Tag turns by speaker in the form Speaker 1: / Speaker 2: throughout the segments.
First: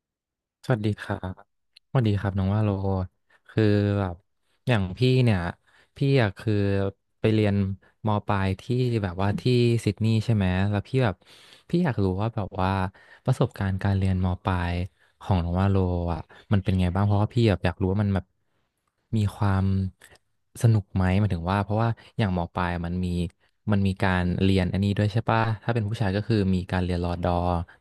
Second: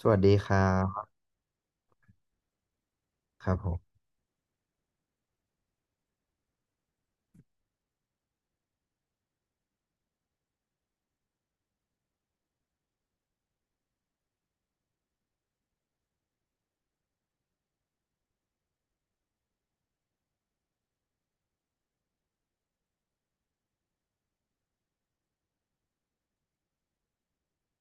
Speaker 1: สวัสดีครั
Speaker 2: สวัสดีค
Speaker 1: บ
Speaker 2: รับ สวัสดีครับน้องว่าโล
Speaker 1: ครับ
Speaker 2: คือ
Speaker 1: ผม
Speaker 2: แบบอย่างพี่เนี่ยพี่อะคือไปเรียนมปลายที่แบบว่าที่ซิดนีย์ใช่ไหมแล้วพี่แบบพี่อยากรู้ว่าแบบว่าประสบการณ์การเรียนมปลายของน้องว่าโลอ่ะมันเป็นไงบ้างเพราะว่าพี่แบบอยากรู้ว่ามันแบบมีความสนุกไหมหมายถึงว่าเพราะว่าอย่างมปลายมันมีการเรียนอันนี้ด้วยใช่ปะถ้าเป็นผู้ชายก็คือมีการเรียนรอดอ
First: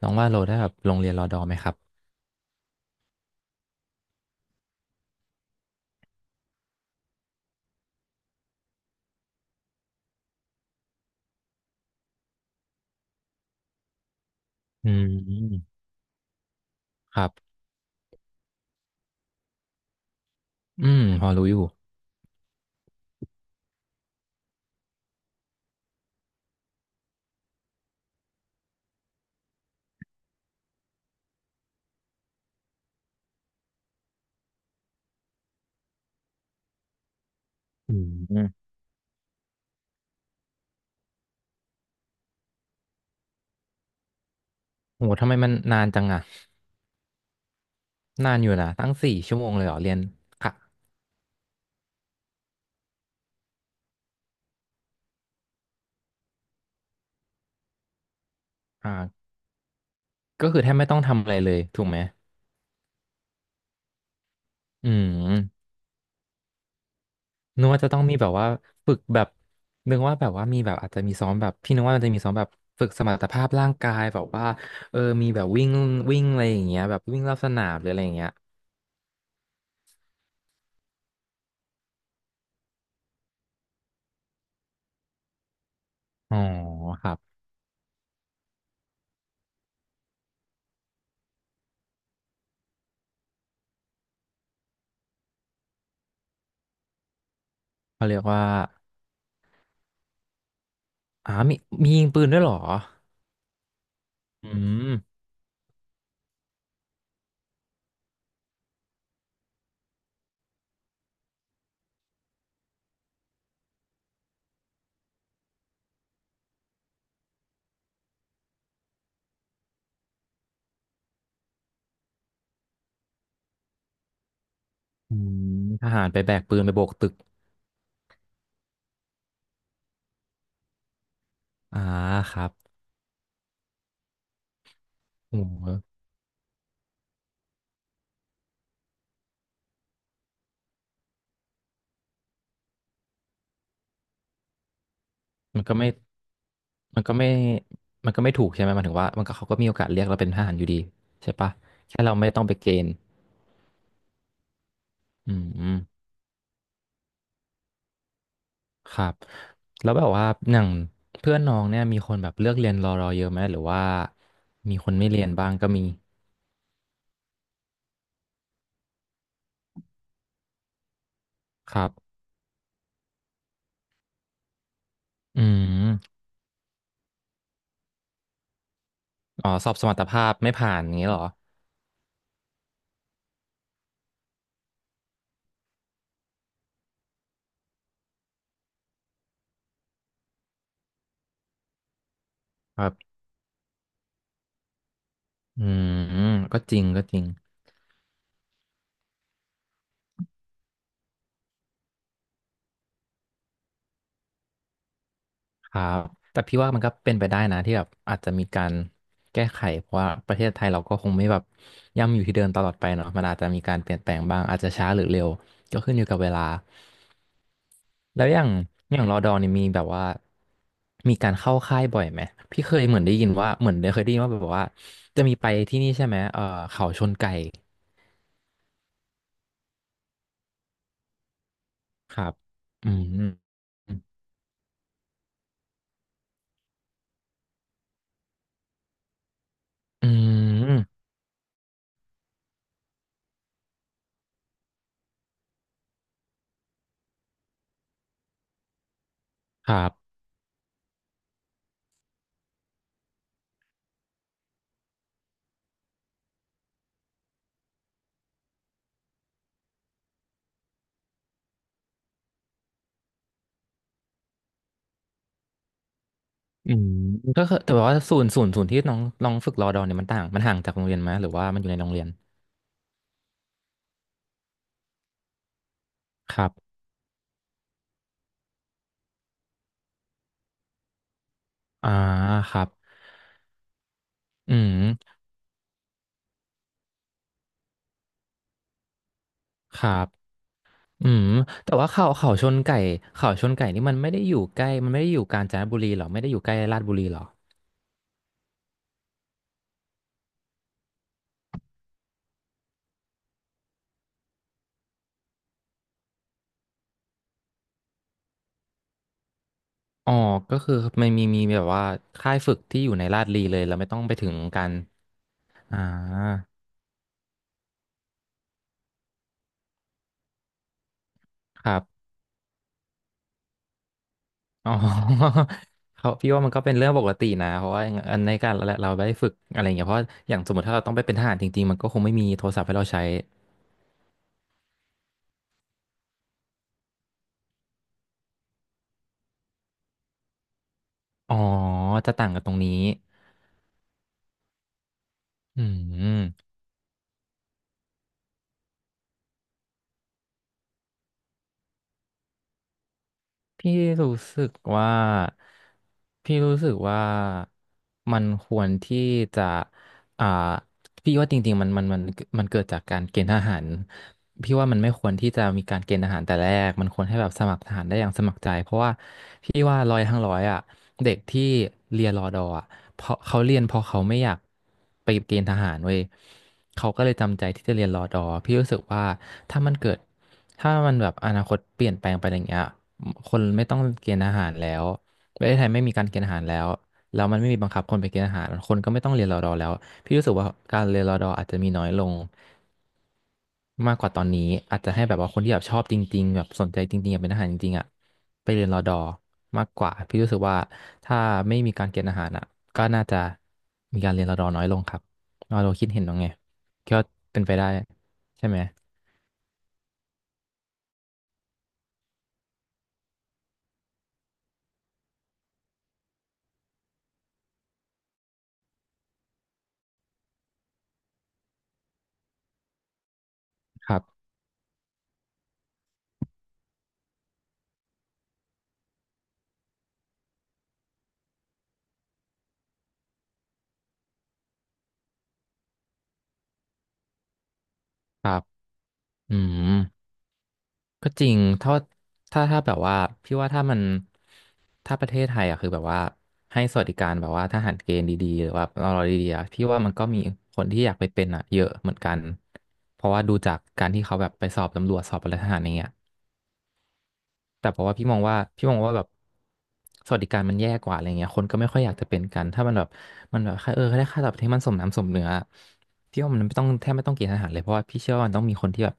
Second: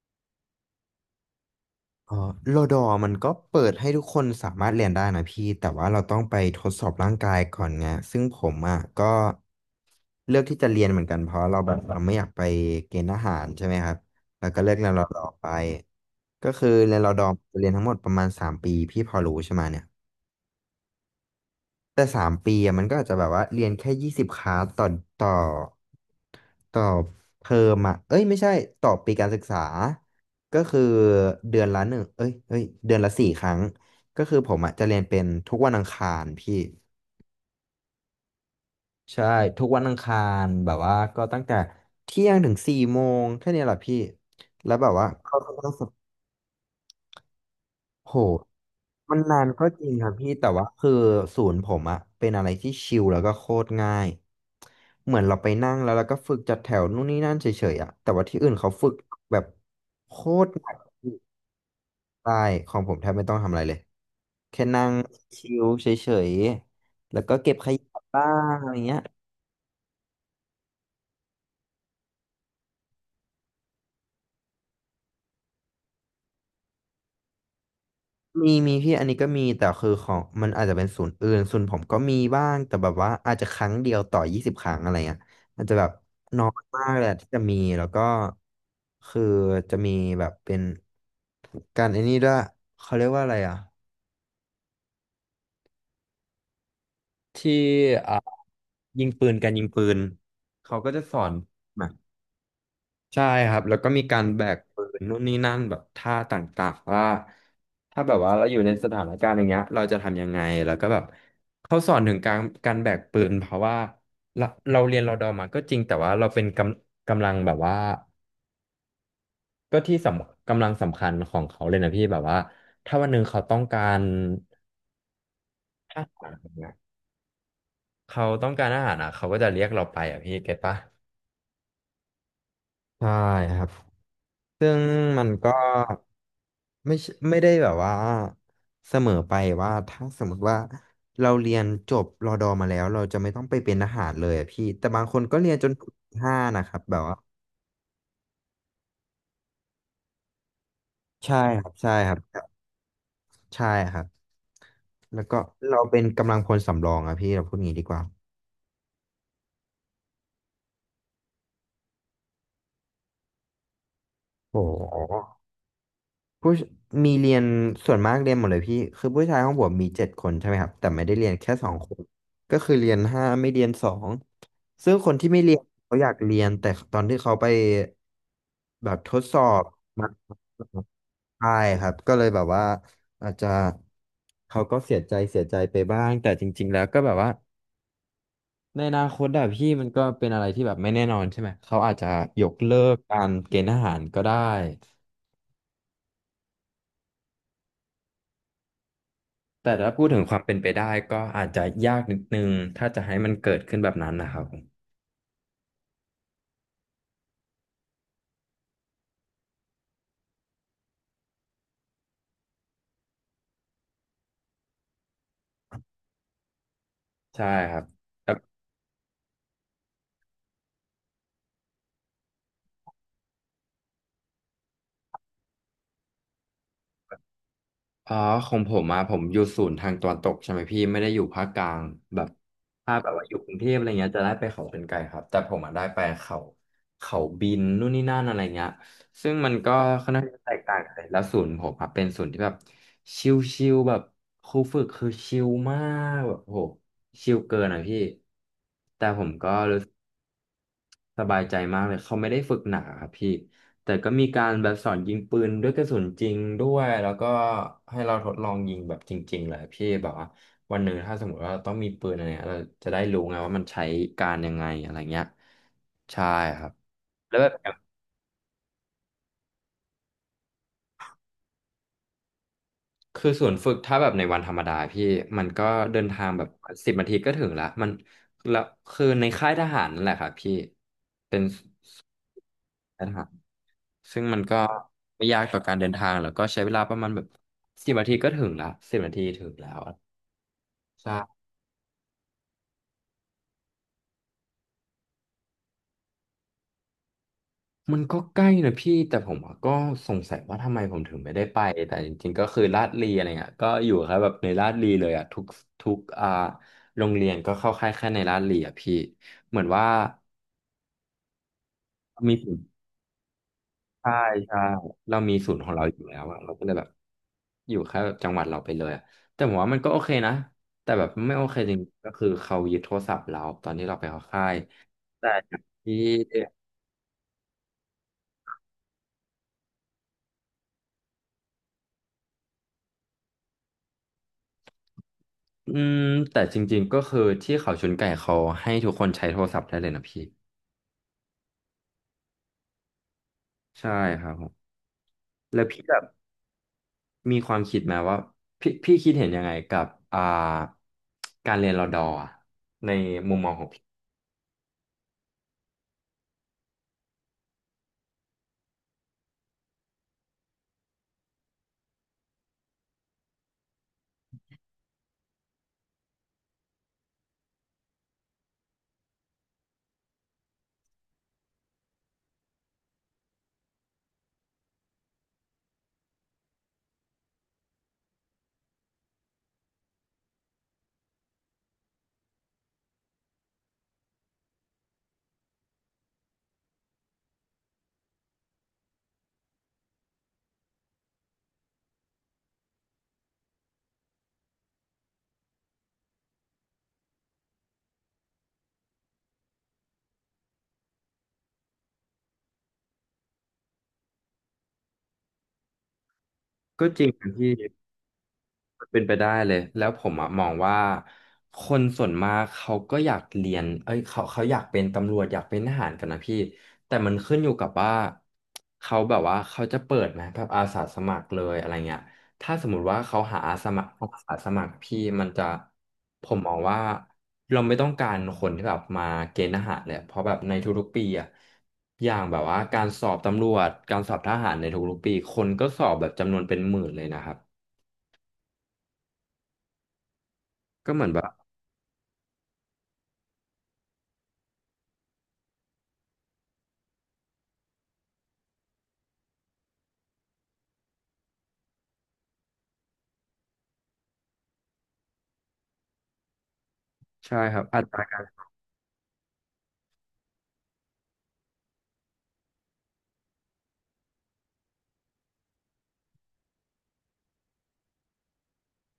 Speaker 2: น้องว่าโลได้แบบลงเรียนรอดอไหมครับ
Speaker 1: อ๋อโลดอมันก็เปิดให้ทุกคนสามารถเรียนได้นะพี่แต่ว่าเราต้องไปทดสอบร่างกายก่อนไงซึ่งผมอ่ะก็เลือกที่จะเรียนเหมือนกันเพราะเราแบบเราไม่อยากไปเกณฑ์ทหารใช่ไหมครับแล้วก็เลือกเรี
Speaker 2: อื
Speaker 1: ยนรอดอไป
Speaker 2: ม
Speaker 1: ก็คือเรียนรอ
Speaker 2: ค
Speaker 1: ดอ
Speaker 2: รั
Speaker 1: จะ
Speaker 2: บ
Speaker 1: เรียนทั้งหมดประมาณสามปีพี่พอรู้ใช่ไหมเนี่ย
Speaker 2: อืมพอรู้อยู่
Speaker 1: แต่3 ปีอะมันก็อาจจะแบบว่าเรียนแค่20 คลาสต่อต่อเทอมอ่ะเอ้ยไม่ใช่ต่อปีการศึกษาก็คือเดือนละหนึ่งเอ้ยเดือนละ4 ครั้งก็คือผมอ่ะจะเรียนเป็นทุกวันอังคารพี่
Speaker 2: อืม
Speaker 1: ใช่ทุกวันอังคารแบบว่าก็ตั้งแต่เที่ยงถึง4 โมงแค่เนี้ยแหละพี่แล้วแบบ
Speaker 2: โห
Speaker 1: ว่า
Speaker 2: ทำไมมันนานจังอะ
Speaker 1: โห
Speaker 2: นานอยู่นะตั้ง
Speaker 1: มั
Speaker 2: สี่
Speaker 1: น
Speaker 2: ชั่
Speaker 1: นา
Speaker 2: วโม
Speaker 1: น
Speaker 2: งเล
Speaker 1: ก็
Speaker 2: ยเหรอ
Speaker 1: จริ
Speaker 2: เรี
Speaker 1: ง
Speaker 2: ยน
Speaker 1: ครับพี่แต่
Speaker 2: ค่ะ
Speaker 1: ว่าคือศูนย์ผมอะเป็นอะไรที่ชิลแล้วก็โคตรง่ายเหมือนเราไปนั่งแล้วเราก็ฝึกจัดแถวนู่นนี่นั่นเฉยๆอะแต่ว่าที่อื่นเขาฝึก
Speaker 2: อ่า
Speaker 1: แบบโค
Speaker 2: ก็
Speaker 1: ตร
Speaker 2: คือ
Speaker 1: ห
Speaker 2: แท
Speaker 1: นั
Speaker 2: บ
Speaker 1: ก
Speaker 2: ไม่ต้องทำอะไรเลย ถูกไหม
Speaker 1: ใช่ของผมแทบไม่ต้องทำอะไรเลยแค่นั่
Speaker 2: อื
Speaker 1: งชิล
Speaker 2: ม
Speaker 1: เฉยๆแล้วก็เก็บ
Speaker 2: นึ
Speaker 1: ข
Speaker 2: กว่า
Speaker 1: ยะ
Speaker 2: จะต้องมี
Speaker 1: บ้า
Speaker 2: แบบว่า
Speaker 1: งอะไร
Speaker 2: ฝึ
Speaker 1: เงี้
Speaker 2: ก
Speaker 1: ย
Speaker 2: แบบนึกว่าแบบว่ามีแบบอาจจะมีซ้อมแบบพี่นึกว่ามันจะมีซ้อมแบบฝึกสมรรถภาพร่างกายแบบว่าเออมีแบบวิ่งวิ่งอะไรอย่างเงี้ยแบบวิ่งรอบสนามหรืออะไรอย่างเงี้ย
Speaker 1: มีพี่อันนี้ก็มีแต่คือของมันอาจจะเป็นศูนย์อื่นศูนย์ผมก็มีบ้างแต่แบบว่าอาจจะครั้งเดียวต่อ20 ครั้งอะไรเงี้ยอาจจะแบบ
Speaker 2: อ๋อ
Speaker 1: น้อยมากเล
Speaker 2: ค
Speaker 1: ย
Speaker 2: รั
Speaker 1: อะที่จะ
Speaker 2: บ
Speaker 1: มีแล้วก็คือจะมีแบบเป็นการไอ้นี่ด้วยเขาเรียกว่าอะไรอ่ะที่
Speaker 2: เขา
Speaker 1: อ่า
Speaker 2: เรียกว่า
Speaker 1: ยิงปืนการยิงปืนเขาก็จะสอ
Speaker 2: อ่า
Speaker 1: น
Speaker 2: มีมียิงปืนด้วยเหรอ
Speaker 1: ใช่ครับแล้วก็มีการแบ
Speaker 2: อื
Speaker 1: กปื
Speaker 2: ม
Speaker 1: นนู่นนี่นั่นแบบท่าต่างๆว่าถ้าแบบว่าเราอยู่ในสถานการณ์อย่างเงี้ยเราจะทำยังไงแล้วก็แบบเขาสอนถึงการแบกปืนเพราะว่าเราเราเรียนรอดอมาก็จริงแต่ว่าเราเป็นกำลังแบบว่าก็ที่สำคัญของเขาเลยนะพี่แบบว่าถ้าวันหนึ่งเขาต้องการ
Speaker 2: อืมท
Speaker 1: อา
Speaker 2: หารไป
Speaker 1: หา
Speaker 2: แบ
Speaker 1: ร
Speaker 2: กปืนไป
Speaker 1: เนะ
Speaker 2: โบกตึก
Speaker 1: เขาต้องการอาหารอ่ะเขาก็จะเรียกเราไปอ่ะพี่เก็ตปะ
Speaker 2: อ่าครับ
Speaker 1: ใช่ครับซึ่งมัน
Speaker 2: โอ้
Speaker 1: ก็
Speaker 2: โห
Speaker 1: ไม่ใช่ไม่ได้แบบว่าเสมอไปว่าถ้าสมมติว่าเราเรียนจบรอดอมาแล้วเราจะไม่ต้องไปเป็นทหารเลยอะพี่แต่บางคนก็เรียน
Speaker 2: มัน
Speaker 1: จน
Speaker 2: ก็
Speaker 1: ถึ
Speaker 2: ไม่
Speaker 1: งห้านะครับแบ
Speaker 2: มั
Speaker 1: บ
Speaker 2: นก็
Speaker 1: ว่า
Speaker 2: ไม่ มันก็ไม่ถูกใช่ไหมมันถึงว่ามันก็เขาก็มีโอกาสเรียกเราเป็นทหารอยู่ดีใช่
Speaker 1: ใช่
Speaker 2: ปะ
Speaker 1: ครับใช่
Speaker 2: แค่
Speaker 1: ค
Speaker 2: เรา
Speaker 1: รั
Speaker 2: ไม่ต้องไป
Speaker 1: บ
Speaker 2: เกณฑ์
Speaker 1: ใช่ครับแล้ว
Speaker 2: อื
Speaker 1: ก็
Speaker 2: ม
Speaker 1: เราเป็นกำลังพลสำรองอะพี่เราพูดงี้ดีกว่า
Speaker 2: ครับแล้วแบบว่าอย่างเพื่อนน้องเนี่ยมีคนแบบเลือกเรียนรอเยอะไหมหรือว่า
Speaker 1: โอ้
Speaker 2: มีคนไม่เรียน
Speaker 1: โห
Speaker 2: บ้างก็มี
Speaker 1: ผู้ชมีเรียนส่วนมากเรียนหมดเลยพี่คือผู้ชายห้องผมมี7 คนใช่ไหมครับแต่ไม่ได้เรียนแค่สอ
Speaker 2: ค
Speaker 1: ง
Speaker 2: รั
Speaker 1: ค
Speaker 2: บ
Speaker 1: นก็คือเรียนห้าไม่เรียนสองซึ่งคนที่ไม่
Speaker 2: อื
Speaker 1: เรียนเขาอยาก
Speaker 2: ม
Speaker 1: เรียนแต่ตอนที่เขาไปแบบทดสอ
Speaker 2: อ๋อ
Speaker 1: บ
Speaker 2: สอบสมรรถ
Speaker 1: มา
Speaker 2: ภาพไม่ผ่านอย่างเงี้ยเหรอ
Speaker 1: ใช่ครับก็เลยแบบว่าอาจจะเขาก็เสียใจเสียใจไปบ้างแต่จริงๆแล้วก็แบบว่าในอนาคตอะพี่มันก็เป็นอะไรที่แบบไม่แน่นอนใช่ไหมเขาอาจจะยกเลิ
Speaker 2: ครั
Speaker 1: กกา
Speaker 2: บ
Speaker 1: รเกณฑ์ทหารก็ได้
Speaker 2: อืมก็จริงก็จริง
Speaker 1: แต่ถ้าพูดถึงความเป็นไปได้ก็อาจจะยากนิดนึงถ้าจะให้มันเกิดขึ้นแบบนั้นนะครับ
Speaker 2: ครับแต่พี่ว่ามันก็เป็นไปได้นะที่แบบอาจจะมีการแก้ไขเพราะว่าประเทศไทยเราก็คงไม่แบบย่ำอยู่ที่เดิมตลอดไปเนาะมันอาจจะมีการเปลี่ยนแปลงบ้างอาจจะช้าหรือเร็วก็ขึ้นอยู่กับเวลา
Speaker 1: ใช่ครับ
Speaker 2: แล้ว
Speaker 1: แบ
Speaker 2: อ
Speaker 1: บ
Speaker 2: ย่างอย่างรอดอนี่มีแบบว่ามีการเข้าค่ายบ่อยไหมพี่เคยเหมือนได้ยินว่าเหมือนเคยได้ยินว่าแบบว่าจะมีไปที่นี่ใช่ไหมเออเขาชนไก่
Speaker 1: อ๋อของผมมาผมอยู่ศูนย์ทางตะวันตกใช่ไหมพี่ไม่ได้อยู่ภาคกลาง
Speaker 2: ค
Speaker 1: แบบ
Speaker 2: รับอื
Speaker 1: ถ้าแบบว่า
Speaker 2: ม
Speaker 1: อยู่กรุงเทพอะไรเงี้ยจะได้ไปเขาเป็นไกลครับแต่ผมอ่ะได้ไปเขาเขาบินนู่นนี่นั่นอะไรเงี้ยซึ่งมันก็
Speaker 2: อื
Speaker 1: ค่อนข้างจะแตกต่างกัน
Speaker 2: ม
Speaker 1: แล้วศูนย์ผมอ่ะเป็นศูนย์ที่แบบชิลๆแบบครูฝึกคือชิลมากแบบโหชิลเกินอ่ะพี่แต่ผมก็
Speaker 2: ครั
Speaker 1: รู้
Speaker 2: บ
Speaker 1: สบายใจมากเลยเขาไม่ได้ฝึกหนาครับพี่แต่ก็มีการแบบสอนยิงปืนด้วยกระสุนจริงด้วยแล้วก็ให้เราทดลองยิงแบบจริงๆเลยพี่แบบว่าวันหนึ่งถ้าสมมติว่าเราต้องมีปืนอะไรเงี้ยเราจะได้รู้ไงว่ามันใช้การยังไงอะไรเงี้ยใช่ครั
Speaker 2: อื
Speaker 1: บ
Speaker 2: ม
Speaker 1: แล้ว
Speaker 2: ก็คือ
Speaker 1: แบ
Speaker 2: แต่
Speaker 1: บ
Speaker 2: ว่าศูนย์ที่น้องน้องฝึกรอดอเนี่ยมันต่างมันห่างจากโรงเรียนไหมหรือว่ามันอยู่ในโรงเรียน
Speaker 1: คือส่วนย์ฝึกถ้าแบบในวันธรรมดาพี่มันก็เดินทาง
Speaker 2: ค
Speaker 1: แบ
Speaker 2: รั
Speaker 1: บ
Speaker 2: บ
Speaker 1: สิบนาทีก็ถึงละมันแล้วคือในค่ายทหารนั่นแหละครับพี่เป็น
Speaker 2: อ่าครับ
Speaker 1: ค่ายทหาร ซึ่งมัน
Speaker 2: อื
Speaker 1: ก็
Speaker 2: ม
Speaker 1: ไม่ยากต่อการเดินทางแล้วก็ใช้เวลาประมาณแบบสิบนาทีก็ถึงละสิบนาทีถึงแล้
Speaker 2: ค
Speaker 1: ว
Speaker 2: รั
Speaker 1: อะ
Speaker 2: บอืม
Speaker 1: ใช่
Speaker 2: แต่ว่าเขาเขาชนไก่เขาชนไก่นี่มันไม่ได้อยู่ใกล้มันไม่ได้อยู่กาญจนบุรีเหรอไม่ได้อยู่ใกล้ลาดบุรีเหรอ
Speaker 1: มันก็ใกล้นะพี่แต่ผมอะก็สงสัยว่าทำไมผมถึงไม่ได้ไปแต่จริงๆก็คือลาดลีอะไรเงี้ยก็อยู่แค่แบบในลาดลีเลยอ่ะทุกโรงเรียนก็เข้าค่ายแค่ในลาดลีอ่ะพี่เหมือนว่า
Speaker 2: อ๋อก็คือมันมีแบบว่าค่า
Speaker 1: มี
Speaker 2: ยฝึกที่อยู่ในลาดบุรีเลยเราไม่ต้อง
Speaker 1: ใช่
Speaker 2: ไปถึง
Speaker 1: ใช่
Speaker 2: กัน
Speaker 1: เรามีศูนย์ของ
Speaker 2: อ่า
Speaker 1: เราอยู่แล้วอะเราก็เลยแบบอยู่แค่จังหวัดเราไปเลยอะแต่ผมว่ามันก็โอเคนะแต่แบบไม่โอเค
Speaker 2: ค
Speaker 1: จ
Speaker 2: รั
Speaker 1: ริง
Speaker 2: บ
Speaker 1: ก็คือเขายึดโทรศัพท์เราตอนที่เราไปเข้าค่าย
Speaker 2: อ๋อ
Speaker 1: แต่ที่
Speaker 2: เขาพี่ว่ามันก็เป็นเรื่องปกตินะเพราะว่าอันในการเราเราได้ฝึกอะไรอย่างเงี้ยเพราะอย่างสมมติถ้าเราต้องไปเป็นทหารจริงๆมันก็คงไม่มีโทรศัพท์ให้เราใช้
Speaker 1: อืมแต่จริงๆก็คือที่เขาชนไก่เขาให้ทุกคนใช้โทรศัพท์ได้เลยนะพี่
Speaker 2: อ๋อจะต่างกันตรงนี้
Speaker 1: ใช่ครับผมแล้
Speaker 2: อื
Speaker 1: วพี่แบบ
Speaker 2: ม
Speaker 1: มีความคิดไหมว่าพี่คิดเห็นยังไงกับการเรียนรอดอร์อะในมุมมองของ
Speaker 2: พี่
Speaker 1: พี่
Speaker 2: รู้สึกว่าพี่รู้สึกว่ามันควรที่จะอ่าพี่ว่าจริงๆมันเกิดจากการเกณฑ์ทหารพี่ว่ามันไม่ควรที่จะมีการเกณฑ์ทหารแต่แรกมันควรให้แบบสมัครทหารได้อย่างสมัครใจเพราะว่าพี่ว่าร้อยทั้งร้อยอ่ะเด็กที่เรียนรอดออ่ะเพราะเขาเรียนเพราะเขาไม่อยากไปเกณฑ์ทหารเว้ยเขาก็เลยจำใจที่จะเรียนรอดอพี่รู้สึกว่าถ้ามันเกิดถ้ามันแบบอนาคตเปลี่ยนแปลงไปอย่างเงี้ย คนไม่ต้องเกณฑ์อาหารแล้วประเทศไทยไม่มีการเกณฑ์อาหารแล้วแล้วมันไม่มีบังคับคนไปเกณฑ์อาหารคนก็ไม่ต้องเรียนรอดอแล้วพี่รู้สึกว่าการเรียนรอดออาจจะมีน้อยลงมากกว่าตอนนี้อาจจะให้แบบว่าคนที่แบบชอบจริงๆแบบสนใจจริงๆอยากเป็นทหารจริงๆอ่ะไปเรียนรอดอมากกว่าพี่รู้สึกว่าถ้าไม่มีการเกณฑ์อาหารอ่ะก็น่าจะมีการเรียนรอดอน้อยลงครับเราคิดเห็นว่าไง
Speaker 1: ก็
Speaker 2: ก็
Speaker 1: จริงนะ
Speaker 2: เป็น
Speaker 1: พี่
Speaker 2: ไปได้ใช่ไหม
Speaker 1: เป็นไปได้เลยแล้วผมอะมองว่าคนส่วนมากเขาก็อยากเรียนเอ้ยเขาอยากเป็นตำรวจอยากเป็นทหารกันนะพี่แต่มันขึ้นอยู่กับว่าเขาแบบว่าเขาจะเปิดไหมแบบอาสาสมัครเลยอะไรเงี้ยถ้าสมมติว่าเขาหาอาสาสมัคร
Speaker 2: ครั
Speaker 1: อา
Speaker 2: บ
Speaker 1: สาสมัครพี่มันจะผมมองว่าเราไม่ต้องการคนที่แบบมาเกณฑ์ทหารเลยเพราะแบบในทุกๆปีอะอย่างแบบว่าการสอบตำรวจการสอบทหารในทุกๆปีคนก็สอบแบบจำนวนเป็นหมื่นเลยนะครับ
Speaker 2: ครับอืม
Speaker 1: ก็เหมือ
Speaker 2: ก็
Speaker 1: นแบ
Speaker 2: จ
Speaker 1: บ
Speaker 2: ริงถ้าแบบว่าพี่ว่าถ้ามันถ้าประเทศไทยอะคือแบบว่าให้สวัสดิการแบบว่าทหารเกณฑ์ดีๆหรือว่าตลดีๆอะพี่ว่ามันก็มีคนที่อยากไปเป็นอะเยอะเหมือนกันเพราะว่าดูจากการที่เขาแบบไปสอบตำรวจสอบอะไรทหารอย่างเงี้ย
Speaker 1: ใช่ครับ
Speaker 2: แต่เพ
Speaker 1: อั
Speaker 2: ราะว่า
Speaker 1: ตราการ
Speaker 2: พี่มองว่าแบบสวัสดิการมันแย่กว่าอะไรเงี้ยคนก็ไม่ค่อยอยากจะเป็นกันถ้ามันแบบมันแบบแค่าเออได้ค่าตอบแทนที่มันสมน้ำสมเนื้อพี่ว่ามันไม่ต้องแทบไม่ต้องเกณฑ์ทหารเลยเพราะว่าพี่เชื่อว่ามันต้องมีคนที่แบบ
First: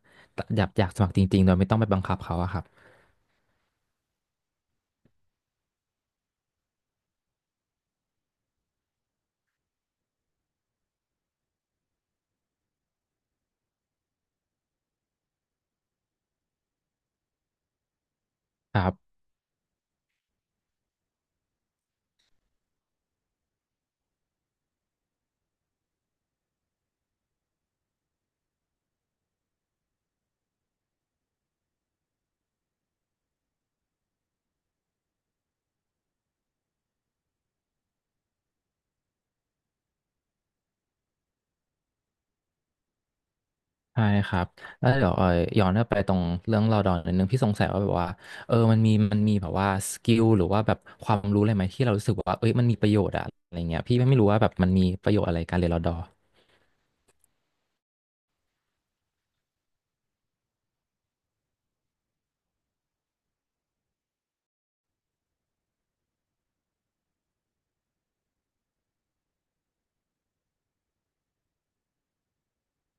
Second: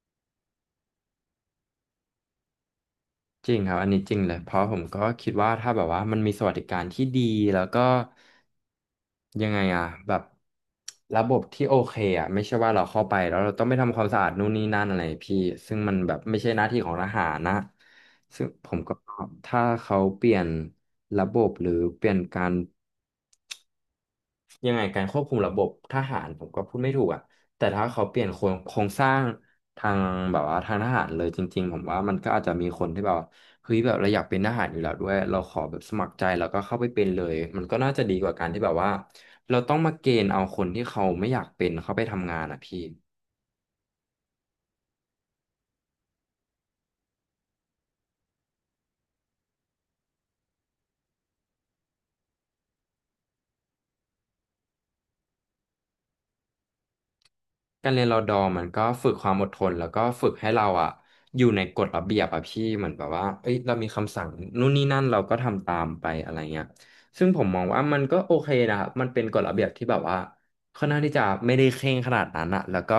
Speaker 2: อยากสมัครจริงๆโดยไม่ต้องไปบังคับเขาอะครับ
Speaker 1: จริงครับอันนี้จริงเลยเพราะผมก็คิดว่าถ้าแบบว่ามันมีสวัสดิการที่ดีแล้วก็ยังไงอะแบบระบบที่โอเคอะไม่ใช่ว่าเราเข้าไปแล้วเราต้องไปทำความสะอาดนู่นนี่นั่นอะไรพี่ซึ่งมันแบบไม่ใช่หน้าที่ของทหารนะซึ่งผ
Speaker 2: ค
Speaker 1: ม
Speaker 2: รั
Speaker 1: ก็
Speaker 2: บ
Speaker 1: ถ้าเขาเปลี่ยนระบบหรือเปลี่ยนการ ยังไงการควบคุมระบบทหารผมก็พูดไม่ถูกอ่ะแต่ถ้าเขาเปลี่ยนโครงสร้างทางแบบว่าทางทหารเลยจริงๆผมว่ามันก็อาจจะมีคนที่แบบว่าเฮ้ยแบบเราอยากเป็นทหารอยู่แล้วด้วยเราขอแบบสมัครใจแล้วก็เข้าไปเป็นเลยมันก็น่าจะดีกว่าการที่แบบว่าเราต้องมาเกณฑ์เอาคนที่เขาไม่อยากเป็นเข้าไปทำงานอ่ะพี่
Speaker 2: ใช่ครับแล้วเดี๋ยวย้อนกลับไปตรงเรื่องเราดอนนิดนึงพี่สงสัยว่าแบบว่าเออมันมีแบบว่าสกิลหรือว่าแบบความรู้อะไรไหมที่เรารู้สึกว่าเอ้ยมันมีประโยชน์อะอะไรเงี้ยพี่ไม่รู้ว่าแบบมันมีประโยชน์อะไรการเรียนรอดอ
Speaker 1: การเรียนรอดอร์มันก็ฝึกความอดทนแล้วก็ฝึกให้เราอะอยู่ในกฎระเบียบอะพี่เหมือนแบบว่าเอ้ยเรามีคำสั่งนู่นนี่นั่นเราก็ทำตามไปอะไรเงี้ยซึ่งผมมองว่ามันก็โอเคนะครับมันเป็นกฎระเบียบที่แบบว่าค่อนข้างที่จะไม่ได้เคร่งขนาดนั้นอะแล้วก็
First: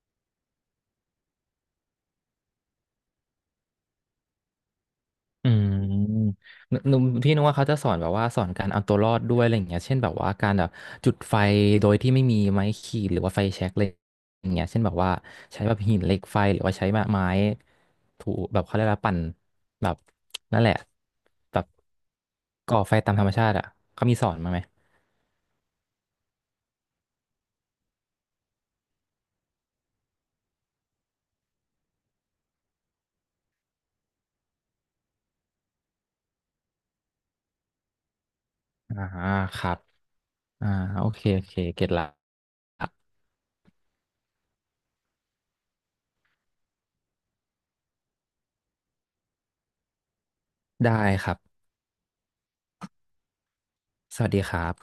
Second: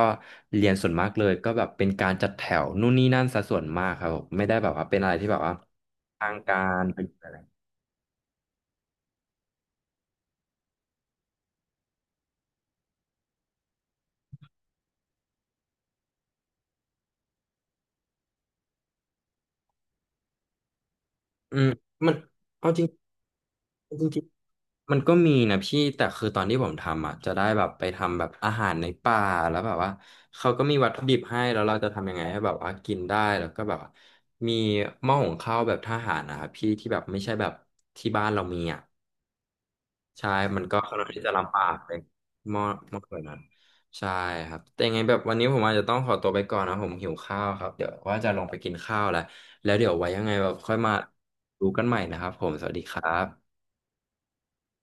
Speaker 1: เรียนส่วนมากเลยก็แบบเป็นการจัดแถวนู่นนี่นั่นซะส่วนมากครับผมไม่ได้แบบว่าเป็นอะไรที่แบบ
Speaker 2: อื
Speaker 1: ว่า
Speaker 2: ม
Speaker 1: ทางกา
Speaker 2: หนึก
Speaker 1: ร
Speaker 2: น
Speaker 1: เป็
Speaker 2: พี่
Speaker 1: น
Speaker 2: นึกว่าเขาจะสอนแบบว่าสอนการเอาตัวรอดด้วยอะไรอย่างเงี้ยเช่นแบบว่าการแบบจุดไฟโดยที่ไม่มีไม้ขีดหรือว่าไฟแช็กอะไรอย่างเงี้ยเช่นแบบว่าใช้แบบหินเหล็กไฟหรือว่าใช้ไม้ถูแบบเขาเรียกว่าปั่นแบบนั่นแหละ
Speaker 1: อื
Speaker 2: แบบ
Speaker 1: มมันเอา
Speaker 2: ก่อ
Speaker 1: จริง
Speaker 2: ไฟตามธรรมชาติอ่ะ
Speaker 1: จ
Speaker 2: เขามี
Speaker 1: ริ
Speaker 2: ส
Speaker 1: ง
Speaker 2: อนมาไหม
Speaker 1: มันก็มีนะพี่แต่คือตอนที่ผมทำอ่ะจะได้แบบไปทำแบบอาหารในป่าแล้วแบบว่าเขาก็มีวัตถุดิบให้แล้วเราจะทำยังไงให้แบบว่ากินได้แล้วก็แบบว่ามีหม้อหุงข้าวแบบทหารนะครับพี่ที่แบบไม่ใช่แบบที่บ้านเรามีอ่ะ
Speaker 2: อ่าครับ
Speaker 1: ใช่มัน
Speaker 2: อ่า
Speaker 1: ก็ค่อน
Speaker 2: โอ
Speaker 1: ข้าง
Speaker 2: เค
Speaker 1: ที่จะ
Speaker 2: โอ
Speaker 1: ลำ
Speaker 2: เค
Speaker 1: บาก
Speaker 2: เก็ต
Speaker 1: เลย
Speaker 2: ละ
Speaker 1: หม้อหม้อแบบนั้นใช่ครับแต่ยังไงแบบวันนี้ผมอาจจะต้องขอตัวไปก่อนนะผมหิวข้าวครับเดี๋ยวว่าจะลงไปกินข้าวแล้วแล้วเดี๋ยวไว้ยังไงแบบค่อยมา
Speaker 2: ได้ครับ
Speaker 1: ดูกันใหม่นะครับผมสวัสดีครับ
Speaker 2: สวัสดีครับ